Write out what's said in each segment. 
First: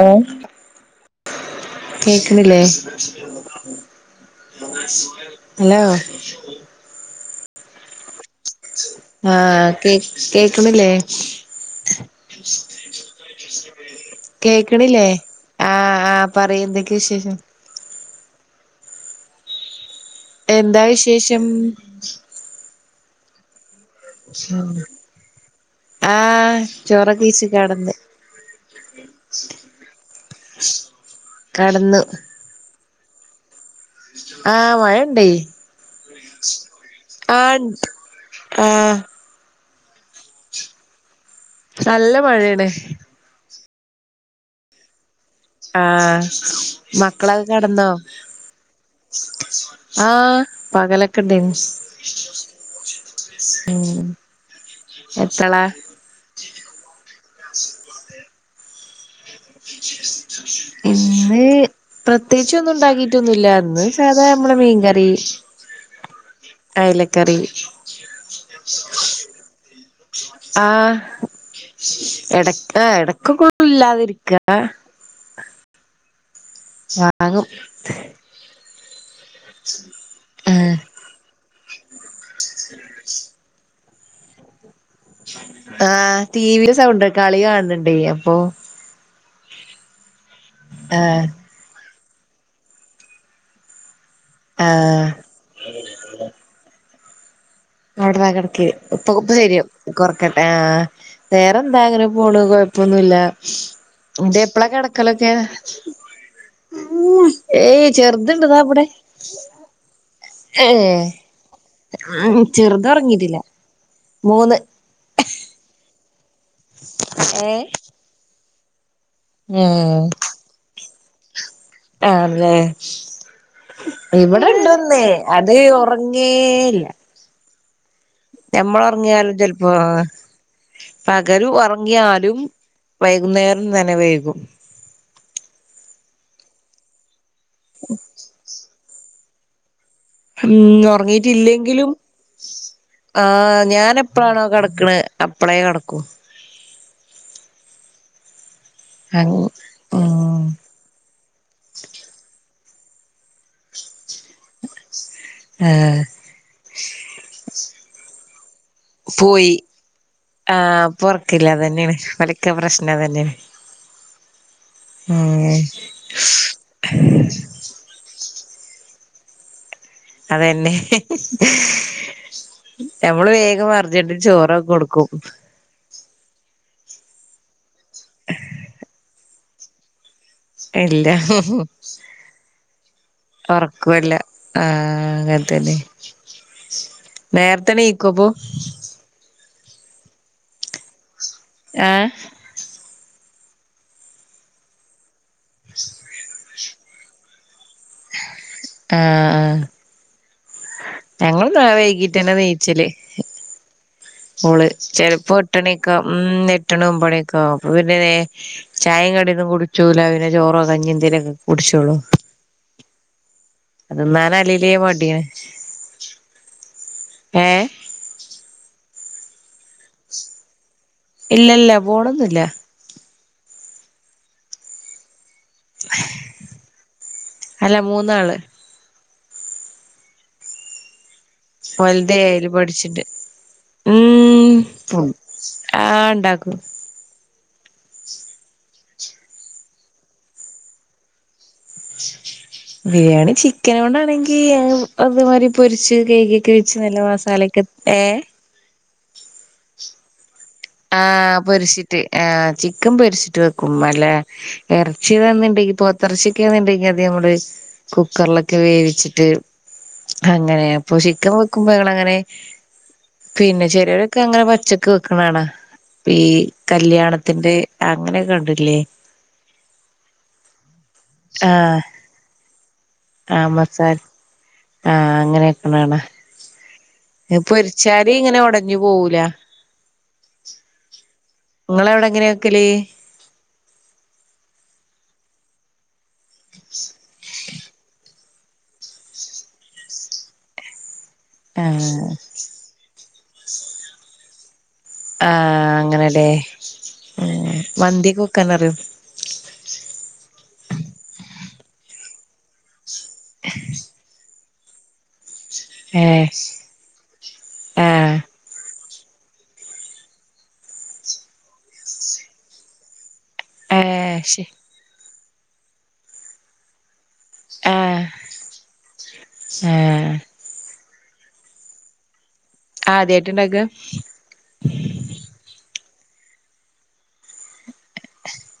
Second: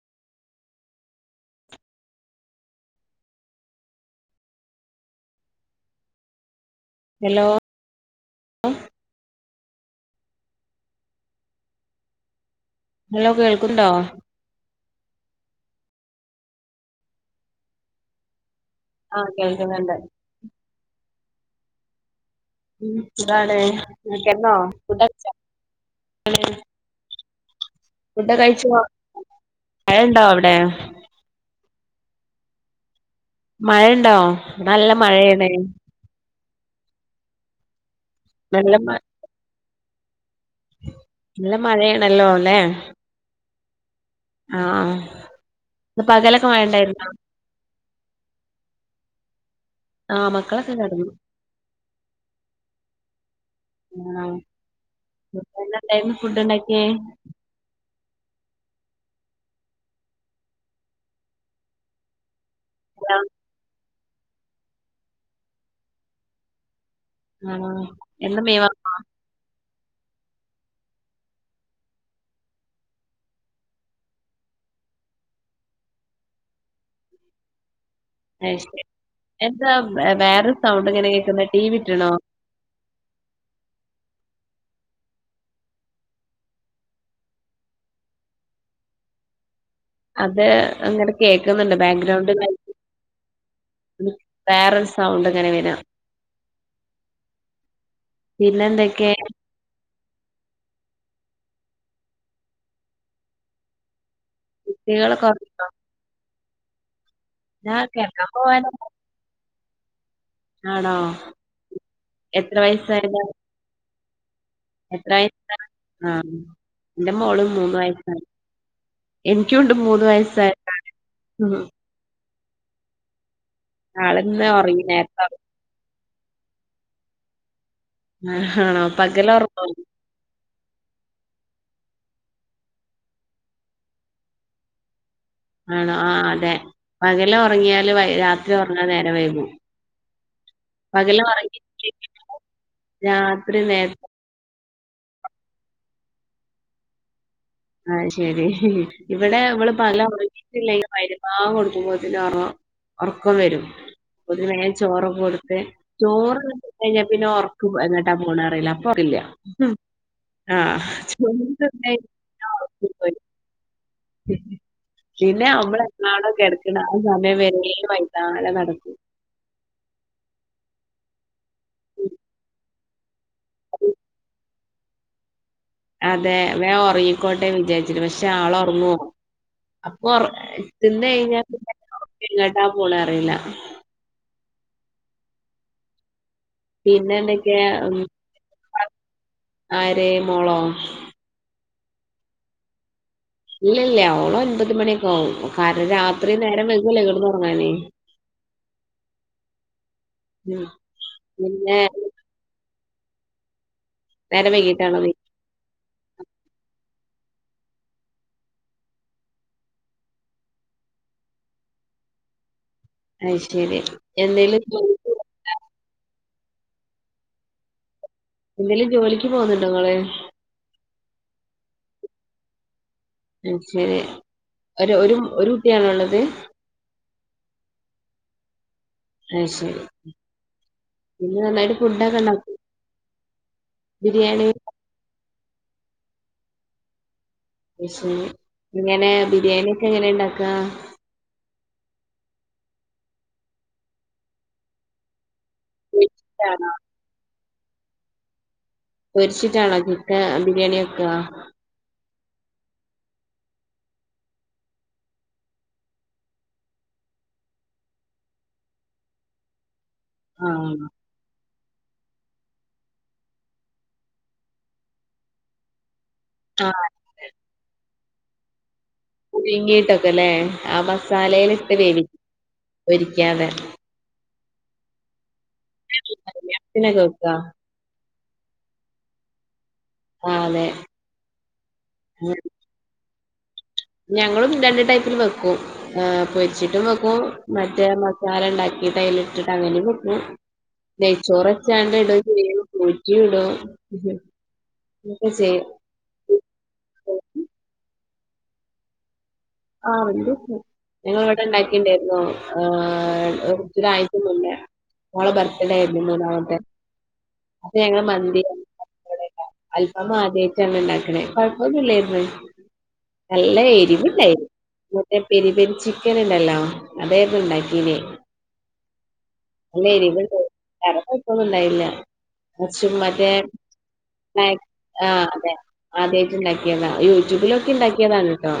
Hello കേക്ക്ണില്ലേ? Hello hello കേക്ണ്ല്ലേ? Hello കേൾക്കുന്നുണ്ടോ കേക്ണില്ലേ ആ ആഹ പറയ് എന്തൊക്കെ വിശേഷം ആ കേൾക്ക്ന്ന്ണ്ട് എന്താ വിശേഷം ഉം ന്താണ് [unintelligible] ഫുഡയ്ച്ചോ ആഹ് ചോറൊക്കെ കഴിച്ച് കെടന്ന് ഫുഡോക്കെ കഴിച്ചു ഒർ മഴണ്ടോ അവിടെ കട്ന്നു മഴണ്ടോ. ഇ പടെ നല്ല മഴയേണ് ആൻട് നല്ല മ നല്ല നല്ല മഴേണല്ലോ ല്ലെ മഴയാണ് ആ.. അ ആ മക്കളൊക്കെ കെടന്നോ ആ ആഹ് മക്കളൊക്കെ കിടന്നു പകലൊക്കെണ്ടെനി ആ എപ്പളാ പിന്നെന്തേന്നു ഫുഡ്ണ്ടാക്യേ ഇന്ന്.. പ്രത്യേകിച്ച് ഒന്നും ണ്ടാക്കീട്ടൊന്നുല്ല ന്ന് സാതാ മ്മളെ മീൻകറി അയ്ലക്കറി ആണോ എന്നും മീൻ വാങ്ങി? ആ എടക്ക്‌ എടക്കോക്കെ ഇല്ലാതിരിക്ക ചാകും [unintelligible] എന്താ വേറെ ആഹ് സൗണ്ട് ങ്ങനെ കേക്കുന്ന ടി വി ഇട്ട്ണോ ആ ടിവിടെ സൗണ്ട് കളി കാണ് ണ്ടെ അപ്പൊ അത് അങ്ങനെ ആഹ് കേക്ന്ന്ണ്ട് ബേൻഗ്രൗണ്ടായി വേറൊരു ആഹ് സൗണ്ട് ങ്ങനെ വരാ [unintelligible] പിന്നെ കട്ക്കെ ഇപ്പൊ എന്തൊക്കെ ഇപ്പ ശരിയാവും കൊറക്കട് ആ വേറെ ന്താ അങ്ങനെ പോണ് കൊഴപ്പൊന്നുല്ല ജ്ജ് എപ്പളാ കുട്ടികളൊക്കെ കട്ക്കലൊക്കെ ഉറങ്ങിയോ? ഉ ഞാൻ ഏയ് കിടക്കാൻ ചെറ്ത്ണ്ട് താ പോവാനാ വ്ടെ ഏ ആണോ ആ എത്ര ചെറ്ത് വയസ്സായതാ ഒറ്ങ്ങിട്ടില്ല എത്ര വയസാ ആ ന്റെ മോളും ഏഹ് മൂന്ന് വയസ്സാണ് എനിക്കുണ്ട് മൂന്ന് ഉം വയസ്സായ ഉ ആണ് ല്ലേ ആളിന്ന് ഉറങ്ങി ഇവ്ടെണ്ടോന്ന് നേരത്തെ അത് ഒറ ങ്ങേല്ല ഉറങ്ങി ആണോ ഞമ്മള് പകല് ഒറ്ങ്ങിയാലും ഉറങ്ങോ ചെലപോ പകലു ഒറ്ങ്ങിയാലും വൈകുന്നേരം തന്നെ വൈകും ആണോ ആ അതെ പകല് ഒറ്ങ്ങിയാല് രാത്രി ഒർങ്ങാൻ നേരം വൈകും ഉം പകല് ഒറ്ങ്ങീട്ടില്ലെങ്കിലും ഉറങ്ങിയിട്ടില്ലെങ്കിൽ ആ രാത്രി നേരത്തെ ഞാനപ്പഴാണോ കട ക്കണ് അപ്പളെ കടക്കൂ അ ഹ് ശരി ഉ അങ് ഇവിടെ ഇവള് പകല്‌ ഉം ഉറങ്ങിയിട്ടില്ലെങ്കിൽ മഅ്രിബാങ്കൊടുക്കുമ്പോത്തിന് ഒറ്ങ്ങും ഒറർക്കം വരും ഒല് വേ ചോറും കൊട്ത്ത് ആഹ് ചോറ് കഴിഞ്ഞാ പിന്നെ ഒറ്ക്കും എങേട്ടാ പോണ റിയില്ല അപ്പ അറീലാ പോയി ഉ ആ [unintelligible] ക്കെ പ്രശ്നവല്ലേ. പിന്നെ നമ്മള് എന്നാണോ കെട്ക്ണ ആ സമയം വര നാളെ നടക്കും അതെന്നെ നമ്മള് വേഗം അർജന്റ് ചോറൊക്കെ കൊടു ക്കും അതെ വേ ഒറ്ങ്ങിക്കോട്ടെ വിചാരിച്ക്ക്‌ണ് പക്ഷെ ആള് ഒർങ്ങോ ഇല്ല ഉറക്കം എങ്ങട്ടാ പോണെ അറിയില്ല ഒറ്ക്കുല്ല ആ അങ്ങൻത്തന്നെ പിന്നെ എന്തൊക്കെയാ നേർത്ത ഉം, നീക്കുപ്പൊ ആര് മോളോ ആ ഇല്ല ഇല്ല ഓള് ഒൻപത് മണിയൊക്കെ ആവും കാരണം രാത്രി നേരം വൈ [unintelligible] സുഗല്ലേ കടപ ആ ഉം ഞങ്ങള് പിന്നെ വൈകിട്ടന്നെ നീച്ചല് നേരം ഓള് വൈകീട്ടാണോ നീ ചെലപ്പോ എട്ടണി ക്ക ഉം എട്ട് ണി ഒമ്പത് മണി ക്കെ ആകും അപ്പം പിന്നെ ചായെം കടി ഒന്നും കുടിച്ചൂല പിന്നെ ചോറോ കഞ്ഞി ഇ എന്തേനൊക്കെ കുടിച്ചോളൂ അത് ശരി. എന്തേലും ജോലിക്ക് [unintelligible] ഏ എന്തേലും ജോലിക്ക് പോവുന്നുണ്ടോ ഇങ്ങള് ഇല്ല ല്ല പോണൊന്നൂല ശരി ഒരു ഒരു ഒരു കുട്ടിയാണോ ഉള്ളത്? അല്ല മൂന്നാള്. അയ് ശരി പിന്നെ നന്നായിട്ട് ഫുഡൊക്കെ വൽതേഴില് ഉണ്ടാക്കോ? പഠിച്ചിട്ട് ബിരിയാണി ം ആ ണ്ടാക്കും പക്ഷെ ങ്ങനെ ബിരിയാണി ഒക്കെ എങ്ങനെ ഇണ്ടാക്കാ? ബിരിയാണി ചിക്കനോണ്ടാണെങ്കീ അതുമാരി പൊരിച്ചും കെയിക്യോക്കെ പൊരിച്ചിട്ടാണോ? വെച്ച് നല്ല മസാലെക്കെട്ട് പൊരിച്ചിട്ടാണോ ചിക്കൻ ആ പൊരിച്ചിട്ട് ആ ചിക്കൻ പൊരിച്ചിട്ട് വെക്കും. അല്ലെ ഇറച്ചിയാന്ന്ണ്ടെങ്കിൽ പോത്തിറച്ചിക്കെന്ന്ണ്ടെങ്കി അധികം കുക്കറിലക്കെ വേവിച്ചിട്ട് അങ്ങനെ ആഹ്. അപ്പോ ചിക്കൻ വേക്ണങ്ങനെ പിന്നെ ചെലരൊക്കെ അങ്ങനെ പച്ചക്ക് വെക്ക്ണ്കാണാ ഈ ആഹ് കല്യാണത്തിന്റെ അങ്ങനെയൊക്കണ്ടില്ലേ? പുയ്ങ്ങീട്ടൊക്കല്ലേ ആ മസാലയിലിട്ട് വേവി ആ പൊരിക്കാതെ. മസാജ് ആ അങ്ങനെവെക്ക്ണ കാണാ കല്യാണത്തിനൊക്കെ വെക്കാ? പൊരിച്ചാ ഇതിങ്ങനെ ഒടഞ്ഞ് പോവൂല ആ ലെ ഇങ്ങളെവടെ എങ്ങനെ വെക്കല്? ഞങ്ങളും രണ്ട് ടൈപ്പില് അ് വെക്കും പൊരിച്ചിട്ടും വെക്കും മറ്റേ മസാലണ്ടാക്കിട്ട് അയിലിട്ടിട്ട് അങ്ങനീം വെക്കും. ആഹ് നെയ്ച്ചോറച്ചാണ്ട്ടൂം ചിയ്യും ഞ്ചീ ടും ആ അങ്ങനെലെ മന്ത്യോനക്കെ വെക്കാനറിയോ? ആ മന്തി വെക്കും. ഞങ്ങളവടെ ണ്ടാക്കീണ്ടായിരുന്നു. ആ ആ ഒരാഴ്ച്ച മുന്നേ മോളെ ബർത് ടെര്ന്നു ഏഹ് മൂന്നാമത്തെ അപ്പൊ ഞങ്ങള് ആഹ് മന്തി അൽഫാമ് ആദ്യായിണ്റ്റാണ് ണ്ടാക്കണേ കൊഴപ്പൊന്നൂല്ലായിരിന്ന്. നല്ല ഏഹ് എരിവ്ണ്ടായി. ശെ മറ്റേ പെരി പെരി ചിക്കന് ണ്ടല്ലോ. അതെര്ന്ന്ണ്ടാക്കീന് ആഹ് നല്ല ആഹ് എരിവ്ണ്ട് എനക്കൂംപ്പൊന്നുംണ്ടായില്ല. കുറച്ചും മറ്റേ ആദ്യായിട്ട്ണ്ടാക്കാ ആ അതെ [unintelligible] ആദ്യായിട്ട് ണ്ടാക്യതാ യൂട്യൂബില് നോക്കണ്ടാക്യതാണ് ട്ടോ.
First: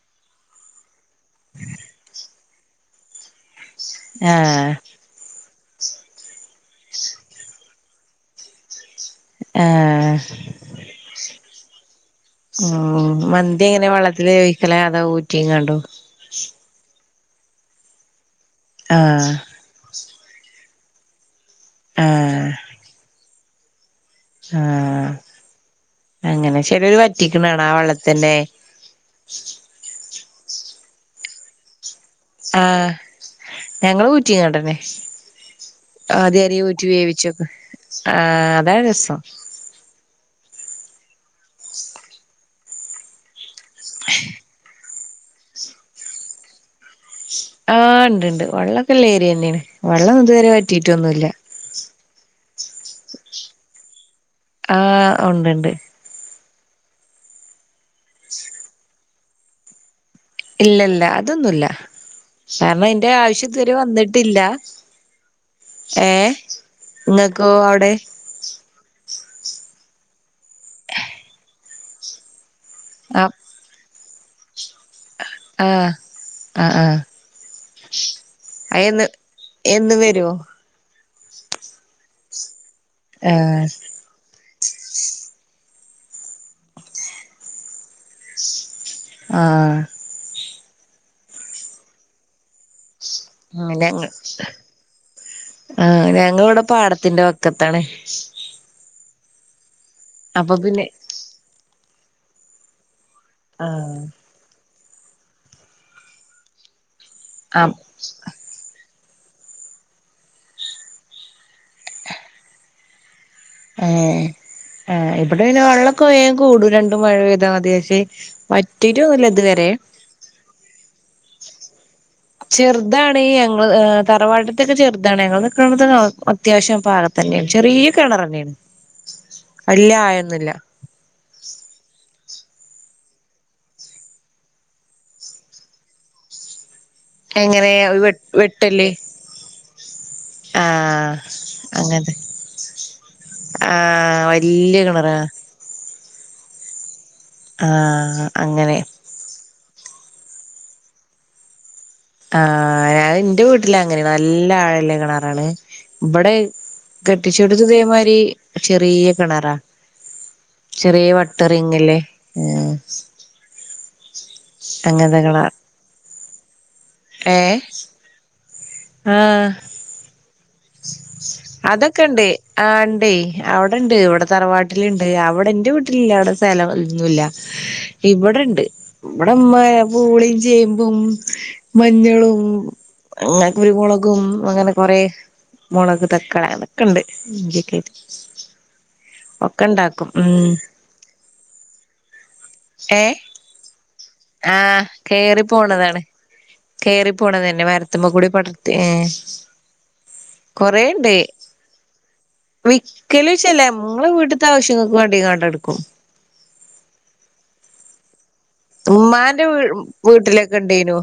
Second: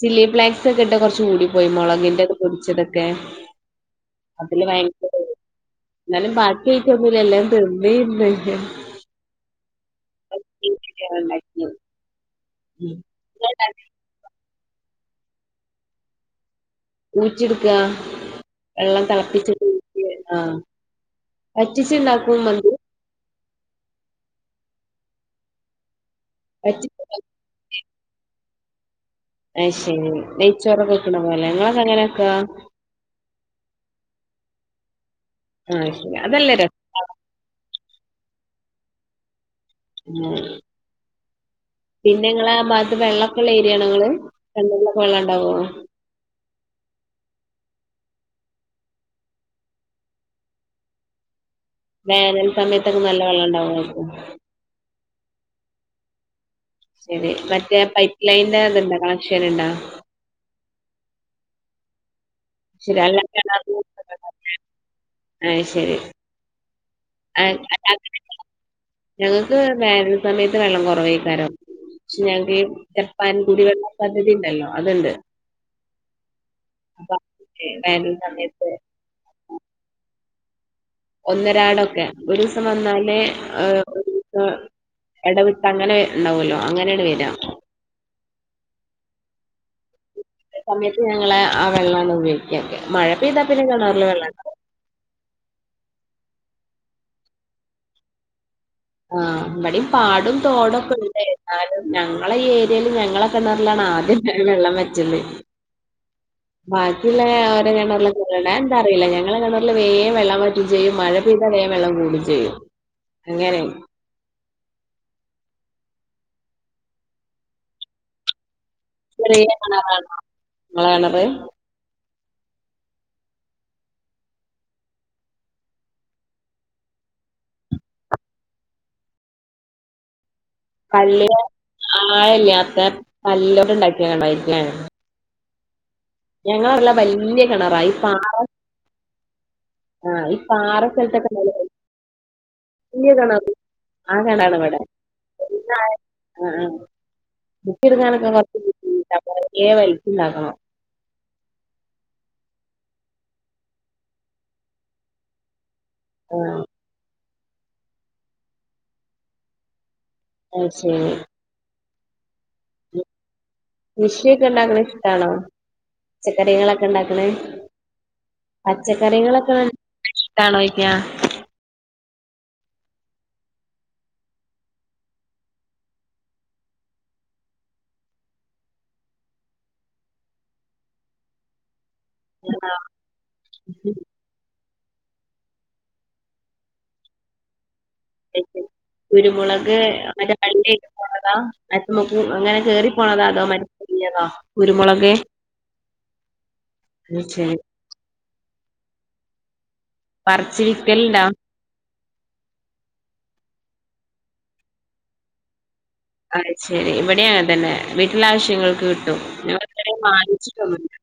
ചില്ലി ഫ്ലേക്സൊക്കെ ഇട്ട കൊറച്ചൂടി പോയി മുളകിന്റെ പൊടിച്ചതൊക്കെ. അതില് ആഹ് വയങ്കര ന്നാലും ബാക്യായിറ്റോന്നൂല്ലലോ എല്ലാരും തന്നീണ്ട്. ആ ം മന്തി എങ്ങനെ വെള്ളത്തില് വേവിക്കലാ അതോ ഊറ്റിങ്ങാണ്ടോ? ഊറ്റിട്ക്കാ വെള്ളം ആഹ് തിളപ്പിച്ചിട്ട് ഊറ്റി ആഹ് ആഹ് വറ്റിച്ച്ണ്ടാക്കുമ്മന്തി ആഹ് അങ്ങനെ വറ്റി ചെലോല് വറ്റിക്ക്ണ് കാണാ ആ വെള്ളത്തന്നെ. അയ്ശരി നെയ്ച്ചോറൊക്കെ വെക്കണപോലെ ങ്ങ്ളൊക്കങ്ങനെ ആഹ് ഞങ്ങള് ഊറ്റിങ്ങാണ്ടന്നെ ആഹ് ശരി അതല്ലേ ആദ്യരി ഊറ്റി രസം വേവിച്ച് വെക്ക ആ അതാ രസം. [unintelligible] [unintelligible] പിന്നെങ്ങളാ ഭാഗത്ത് വെന്നള്ളൊക്കള്ള ഏരിയാണോ ങ്ങള് കെണർലൊക്ക വെള്ള ണ്ടാവോ? [unintelligible] ആ ണ്ട് ണ്ട് വള്ളൊക്കെള്ള ഏര്യന്നെണ് വെള്ളൊന്നും ഇതുവരെ വറ്റീറ്റൊന്നുല്ല. വേനൽ സമയത്തൊക്കെ നല്ല വെള്ളയുണ്ടാവുമായിരിക്കും. ആഹ് ഉണ്ട്ണ്ട്. ശരി മറ്റേ പൈപ്പ് ലൈന്റെ ഇതുണ്ടോ കണക്ഷൻ ഇണ്ടാ. ഇല്ല ഇല്ല അതൊന്നുല്ല, കാരണം ശരി ഇതിന്റെ അല്ല ആവശ്യം ഇതുവരെ കിണറില് വന്നിട്ടില്ല. ആഹ് ശരി ഏഹ് ആ, നിങ്ങക്കേ അവിടെ. അല്ല, അങ്ങനെ ഞങ്ങൾക്ക് വേനൽ സമയത്ത് വെള്ളം കുറവേക്കാരം പക്ഷെ ഞങ്ങക്ക്. ചെപ്പാൻ ആഹ് കുടിവെള്ള പദ്ധതി ഉണ്ടല്ലോ അതുണ്ട്. ആഹ് ആഹ് ആഹ് അപ്പൊ അതില് വേനൽ സമയത്ത് അയിന് എന്ന് വരും. ഒന്നരാടം ഒക്കെ ഒരു ദിവസം വന്നാല് ആഹ് ഏഹ് ഒരുദിവസം. ഇടവിട്ട് അങ്ങനെ ഉണ്ടാവല്ലോ അങ്ങനെയാണ് വരാ. ആഹ് സമയത്ത് ഞങ്ങള് ആ വെള്ളമാണ് ഉപയോഗിക്കുക. അങ്ങനെ ഞങ്ങള് ആഹ് അതെ. അങ്ങ് ഇവിടെ പാടത്തിന്റെ വക്കത്താണ്. ആഹ് ഇവിടെയും പാടും അപ്പൊ പിന്നെ തോടൊക്കെ ഉണ്ട്, എന്നാലും ഞങ്ങള ഈ ഏരിയേല് ഞങ്ങള്. കിണറിലാണ് ആഹ് ആദ്യം വെള്ളം വച്ചത്. ബാക്കിയുള്ള ഓരോ ആഹ് കിണറിലൊക്കെ. [unintelligible] അറിയില്ല ഞങ്ങള് കിണറില് വേഗം വെള്ളം വറ്റിവും ചെയ്യും മഴ പെയ്താലേ വെള്ളം കൂടും ചെയ്യും. അങ്ങനെ ഏഹ് ആഹ് ഇവിടെ പിന്നെ വെള്ളൊക്കെ വേഗം. കൂടും രണ്ടും മഴ പെയ്താൽ മതി, പക്ഷെ വറ്റിയിട്ട് ഒന്നുല്ല ഇതുവരെ. നിങ്ങള് കിണറ്. ചെറുതാണ് ഞങ്ങൾ തറവാട്ടത്തൊക്കെ ചെറുതാണ്, ഞങ്ങൾ നിക്കണോയെടുത്ത് അ അത്യാവശ്യം പാടത്തെ. പിന്നെയും ചെറിയ കിണർ തന്നെയാണ്, വലിയ ആഴം ഒന്നുമില്ല. പള്ളിയിലെ ആയില്ലാതെ കല്ലുകൊണ്ട് ഉണ്ടാക്കിയ നല്ലയായിരിക്കുല്ലേ. ഞങ്ങള് എല്ലാ വല്യ എങ്ങനെ കിണറായ് ഈ വെ പാറ വെട്ടല് ആഹ് ഈ ആഹ് പാറസ്ഥലത്തൊക്കെ നല്ലതായി. അങ്ങനത്തെ കുഞ്ഞ് കിണറ് ആ ആഹ് കിണറ് വല്യ ഇവിടെ കിണറാ ആഹ് ആഹ്. മുക്കി ആഹ് എടുക്കാനൊക്കെ കൊറച്ച് അങ്ങനെ ബുദ്ധിമുട്ടാ പതുക്കെ വലിച്ചിൽ. [unintelligible] ആഹ് ഞാന് എന്റെ വീട്ടില് അങ്ങനെയാണ് നല്ല ആഴുള്ള കിണാറാണ്. ഇവിടെ ആ കെട്ടിച്ചോടുത്തതേമാരി ചെറിയ കിണറാ. അത് ചെറിയ ശരി വട്ട റിംഗ് ഇല്ലേ ഏഹ്. കൃഷിയൊക്കെ ഉണ്ടാക്കണേ ഇഷ്ടാണോ പച്ചക്കറികള്. ഏഹ് ആഹ് പച്ചക്കറികളൊക്കെ. ഇഷ്ടാണോ ചോയിക്കാ അതൊക്കെ ഉണ്ട്. ആഹ് ഉണ്ടേ അവിടെയുണ്ട് ഇവിടെ തറവാട്ടിലുണ്ട്, അവിടെ എന്റെ വീട്ടിലില്ല അവിടെ സ്ഥലം ഒന്നുല്ല. ഇവിടെയുണ്ട് ഇവിടെ ഉമ്മ പൂളീം ചേമ്പും മഞ്ഞളും. ഞങ്ങൾക്ക് കുരുമുളകും അങ്ങനെ കൊറെ. മുളക് തക്കാളി അതൊക്കെയുണ്ട് ഇക്കാ. [unintelligible] കുരുമുളക് മറ്റേ ഉം വള്ളിയായിട്ട് പോണതാ [unintelligible] അങ്ങനെ കേറി പോണതാ ആണോ മരത്തിലേക്ക്. ആഹ് കേറി പോണതാണ്. കയറി അത് പോണത് ശരി തന്നെ മരത്തിമേ കൂടെ പടർത്തി ഏഹ്. പറിച്ച് കൊറെ ഉണ്ട് വിക്കലുണ്ടോ വിക്കല് ചെലെ ഞങ്ങളെ വീട്ടത്തെ ആവശ്യങ്ങൾക്ക് വേണ്ടിക്കേണ്ട് എടുക്കും. ആഹ് ശരി ഇവിടെയാ അങ്ങനെ തന്നെ വീട്ടി ക്ക് എല്ലാ ആവശ്യങ്ങൾക്ക് കിട്ടും ഉമ്മാന്റെ വീ ഞങ്ങൾ ഇതുവരെ വീട്ടിലൊക്കെ വാങ്ങിച്ചിട്ട് ഒന്നുമില്ല. ഇണ്ടേനു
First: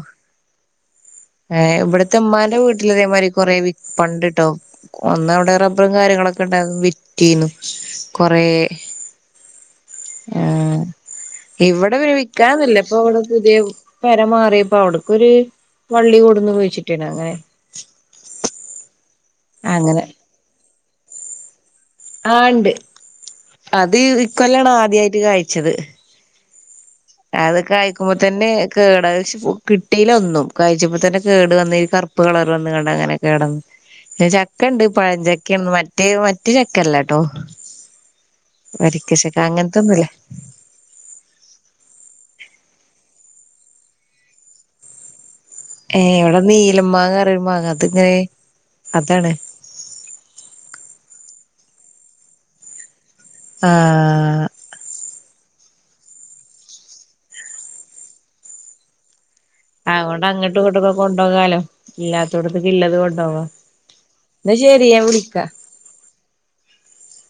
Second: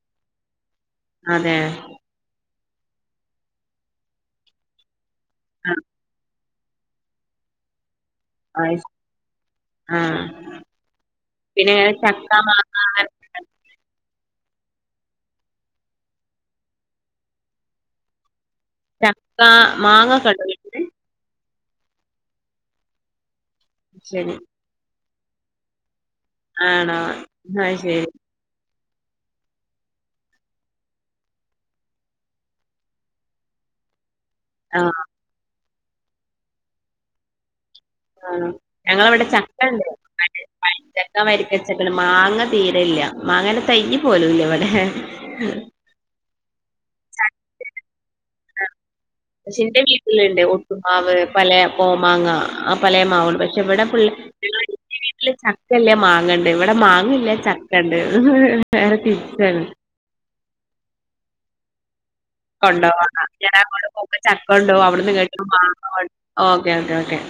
ഏഹ് ഇവിടത്തെ ഉമ്മാന്റെ വീട്ടിലതേമാരി കൊറെ വിത്ത് ഉണ്ടക്കട്ടോ. ഒന്ന് അവിടെ ആ റബ്ബറും കാര്യങ്ങളൊക്കെ ഉണ്ടായിരുന്നു വിറ്റിനു കൊറെ. അത് ശ ആ പിന്നെ ഇങ്ങനെ ഇവിടെ വി ചക്ക മാങ്ങ വിക്കാനോന്നില്ല ഇപ്പ അങ്ങനെ ഇവിടെ പുതിയ പരമാ പ്പ അവിടക്കൊരു വള്ളി കൊടുന്നു കുഴിച്ചിട്ടീനു അങ്ങനെ ചക്ക അങ്ങനെ മാങ്ങ ക്കെ ഇണ്ടോ വീട്ടിൽ ആണ്ട് അത് ഇ ശരി കൊല്ലാണ് ആദ്യായിട്ട് കാഴിച്ചത് ആണോ അത് കയിക്കുമ്പോ തന്നെ കേട കിട്ടീല ഒന്നും കാഴിച്ചപ്പോ തന്നെ കേട് വന്ന കറുപ്പ് കളർ വന്ന്കാണ്ട് അങ്ങനെ കേടന്ന് ചക്ക ഉണ്ട് ആഹ് പഴഞ്ചക്കണ്ട് മറ്റേ മറ്റ ചക്കല്ല ട്ടോ ആ ഞങ്ങളവിടെ ചക്കണ്ട് പഴചക്ക വരിക്കച്ചക്ക മാങ്ങ തീരല്ല മാങ്ങനെ തയ്യ് പോലൂല്ല ഇവിടെ ഹേ ഏ എവിടെ നീലമാങ്ങ പറയണേ മാങ്ങ അത്ങ്ങനെ പഷെ ന്റെ വീട്ടിലുണ്ട് ഒട്ടുമാവ് പല കോമാങ്ങ ആ പല പക്ഷെ ആ ഇവിടെ ഫുള് ഇല്ല ചക്കല്ല മാങ്ങണ്ട് ഇവിടെ മാങ്ങ ഇല്ല ചക്ക ഉണ്ട് ഹ് നേരെ തിരിച്ച് അതുകൊണ്ട് അങ്ങോട്ട് ഇങ്ങോട്ടും ക്കൊക്കെ കൊണ്ടോകാലോ കൊണ്ടോവാ ഞാൻ അങ്ങോട്ട് പോകുമ്പോ ചക്ക എന്നാ കൊണ്ടോവും ശരി ഞാൻ അവിടന്ന് ഇങ്ങട്ട് വിളിക്കാം മാങ്ങ കോ ഓകെ ഓകെ ഓക്കേ